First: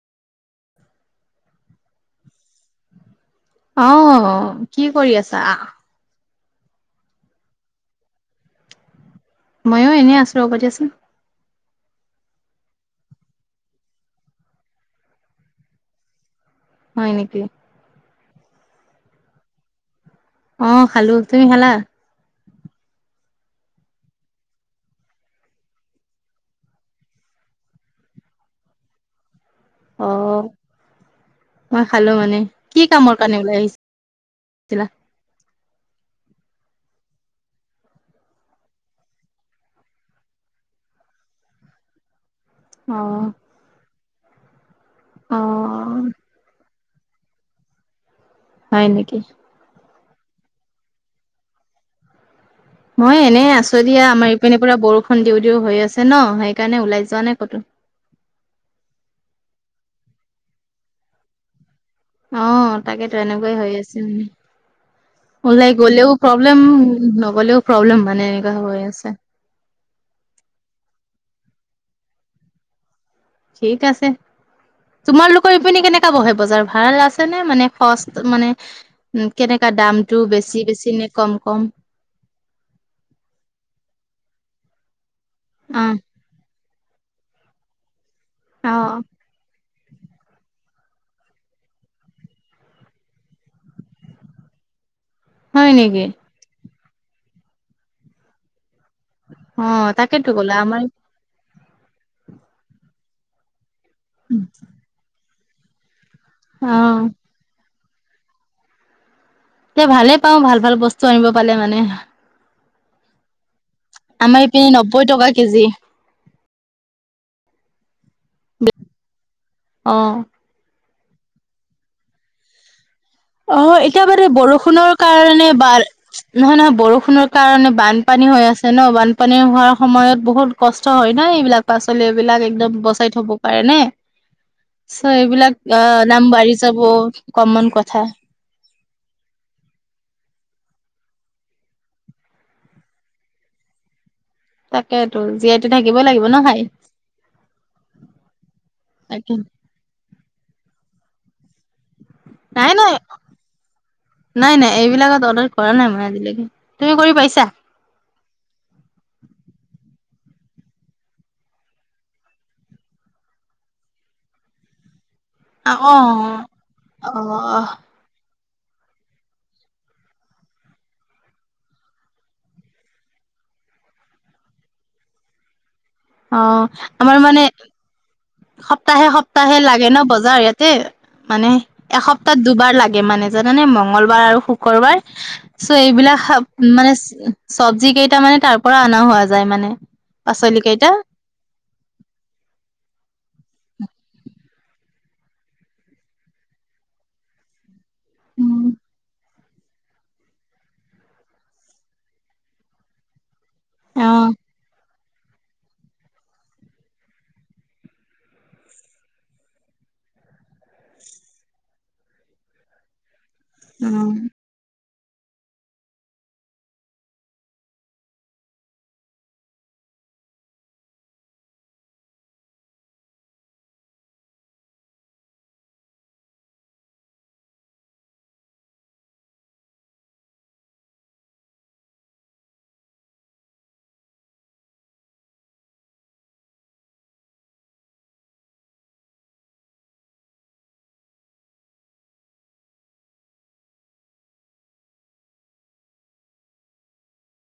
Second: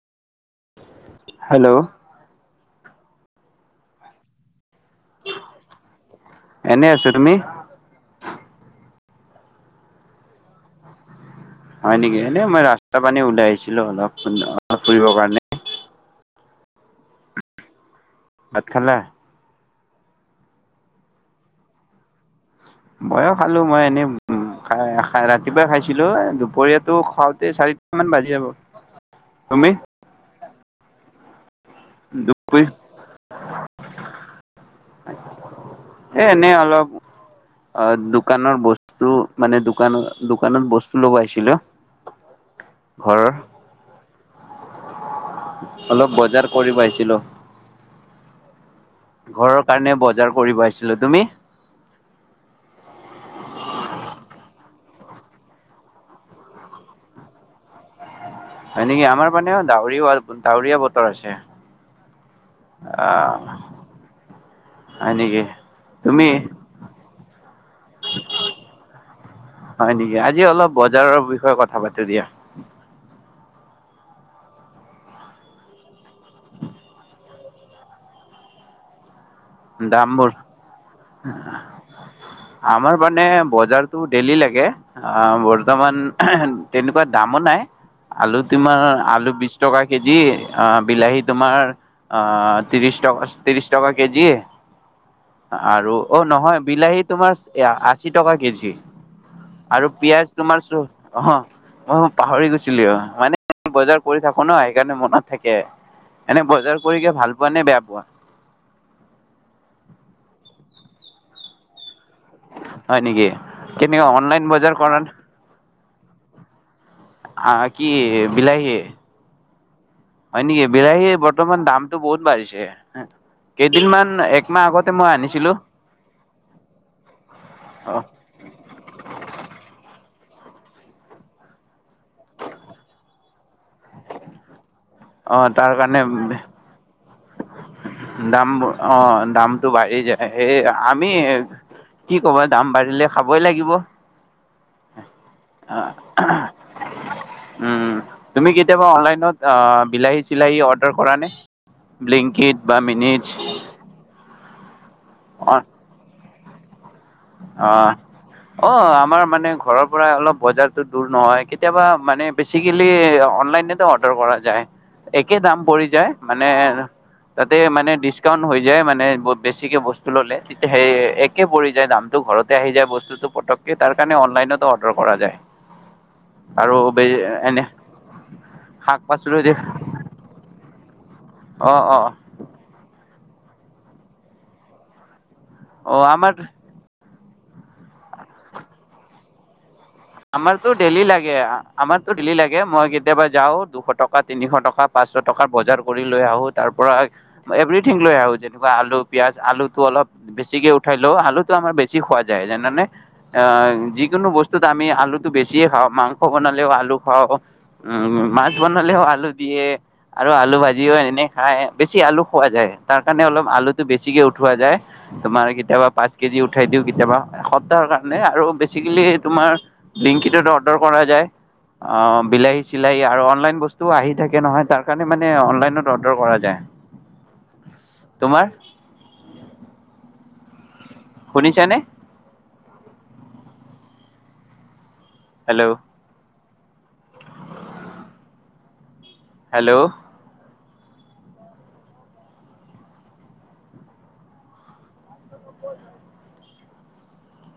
Hello অহ কি কৰি আছা। এনেই আছো তুমি ময়ো এনে আছো ৰ'ব দিয়াচোন হয় নেকি এনে মই ৰাস্তা পিনে ওলাই আহিছিলো। অলপ অপ ফুৰিবৰ কাৰণে। হয় নেকি ভাত, খালা অ' খালো তুমি খালা। ময়ো খালো। মই এনেই ৰাতিপুৱাই খাইছিলো। দুপৰীয়াাতটো খাওঁতে চাৰিটা মান বাজি যাব তুমি অ মই খালো। মানে, দুপৰীয়া কি কামৰ কাৰণে ওলাই আহিছা এ এনেই অলপ অ দোকানৰ বস্তু মানে দোকান দোকানত বস্তু লবা আহিছিলো অ। ঘৰৰ অ অলপ বজাৰ কৰিব আহিছ ছিলো হয় নেকি? মানে বজাৰ কৰিব আহিছিলোঁ তুমি? মই এনে আছো দিয়া, আমাৰ ইপিনে পৰা বৰষুণ দিওঁ দিওঁ হৈ আছে ন সেইকাৰণে ওলাই যোৱা নাই কতো। হয় নেকি, আমাৰ মানে ডাৱৰ ডাৱৰীয়া বতৰ আছে। অ তাকেতো আহ এনেকুৱাই হৈ আছে মানে, হয় নেকি ওলাই গলেও তুমি প্ৰব্লেম নগলেও প্ৰব্লেম মানে এনেকুৱা হৈ আছে। হয় নেকি আজি অলপ বজাৰৰ কথা পাতো দিয়া। ঠিক আছে, তোমালোকৰ ইপিনে কেনেকা বহে বজাৰ ভাল আছে নে মানে সষ্ট মানে উম, কেনেকা দামটো দামবোৰ, বেছি বেছি নে কম কম? আমাৰ মানে বজাৰতো ডেলি লাগে। গে আহ, বৰ্তমান তেনেকুৱা দামো নাই। আলু তোমাৰ আহ আলু বিছ টকা কেজি, বিলাহী তোমাৰ ত্ৰিছ টকা ত্ৰিছ টকা কেজি। হয় আৰু নেকি? অ' নহয়। বিলাহী তোমাৰ আশী টকা কেজি। অ', আৰু তাকেতো পিয়াজ ক'লা তোমাৰ চ আমাৰ অ মই পাহৰি গৈছিলি অ' মানে বজাৰ কৰি থাকো ন সেইকাৰণ মনত থাকে এনে বজাৰ অ', কৰিকে ভাল পোৱা নে বেয়া পোৱা? এ ভালে পাওঁ ভাল ভাল বস্তু আনিব পালে মানে। হয় নেকি? কেনেকুৱা অনলাইন আমাৰ বজাৰ ইপিনে কৰা নব্বৈ টকা কেজি। আ কি বিলাহী অ', হয় নকি বিলাহীৰ বৰ্তমান দামটো বহুত বাঢ়িছে। অ', এতিয়া কেইদিনমান বাদে একমাহ বৰষুণৰ আগতে মই কাৰণে আনিছিলো বা নহয় নহয় বৰষুণৰ কাৰণে অ বানপানী হৈ আছে ন বানপানী হোৱাৰ সময়ত বহুত কষ্ট হয় ন এইবিলাক পাচলি এইবিলাক একদম বচাই থব পাৰে নে। চ অ এইবিলাক তাৰ কাৰণে অ' নাম বাঢ়ি যাব। কমন কথা। দাম অ', দামটো বাঢ়ি যায় সেই আমি কি ক'ব দাম বাঢ়িলে খাবই লাগিব। তাকেইতো জীয়াইতো থাকিবই লাগিব ন খাই। উ তুমি কেতিয়াবা তাকে অনলাইনত আহ বিলাহী চিলাহী অৰ্ডাৰ কৰা নে ব্লেংকেট নাই বা নাই মিনিট নাই নাই এইবিলাকত অৰ্ডাৰ অ কৰা নাই মই আজিলৈকে তুমি কৰি পাইছা? অ অ আমাৰ মানে ঘৰৰ পৰা অলপ বজাৰতো দূৰ নহয় কেতিয়াবা মানে বেচিকেলি অনলাইনেতো অৰ্ডাৰ কৰা যায় একে দাম অ পৰি যায় মানে অ তাতে অ মানে হৈ যায় মানে বেছিকে বস্তু ল'লে তেতিয়া সেই একে পৰি যায় দাম টো ঘৰতে আহি যায় বস্তুতটো পতককে তাৰ কাৰণে অনলাইনতো অৰ্ডাৰ কৰা যায় অ আৰু বে আমাৰ মানে এনে শাক সপ্তাহে পাচলি সপ্তাহে লাগে ন বজাৰ ইয়াতে মানে অ', অ', এসপ্তাহত দুবাৰ লাগে মানে জানানে মংগলবাৰ আৰু শুকুৰবাৰ চ' অ', এইবিলাক আমাৰ মানে চব্জি কেইটা মানে তাৰ পৰা অনা হোৱা যায় মানে পাচলি আমাৰতো কেইটা ডেলি লাগে আমাৰতো ডি লাগে মই গেদ বাজ যাওঁ দুশ টকা তিনিশ টকা পাঁচশ টকা বজাৰ কৰি লৈ আহো তাৰ পৰাৰা এভ ঠ লৈ আহো উম যেনেকুৱা আলু পিয়য়াজ আলুটো অলপ বেছিকে উঠাই লও আলুটো আমাৰ বেছি খোৱা যায় যেনে আহ অ যিকোনো বস্তু আমি আলুটো বেছিয়ে খাওঁ মাংস বনালেও আলু খাওঁ উম মাছ বনালেও আলু দিয়ে আৰু আলু ভাজিও এনে খাই বেছি আলু খোৱা যায় তাৰ কাৰণে অলপ আলুটো উম বেছিকে উঠওোৱা যায় তোমাৰ কেতিয়াবা পাঁচ কেজি উঠাই দিও কেতিয়াবা এসপ্তাহৰ কাৰণে আৰু বেচিকেলি তোমাৰ লিংকিতত অৰ্ডাৰ কৰা যায় আহ বিলাহী চিলাহী আৰু অনলাইন বস্তু আহি থাকে নহয় তাৰ কাৰণে মানে অনলাইনত অৰ্ডাৰ কৰা যায় তোমাৰ শুনি চানে হেল্ল' হেল্ল'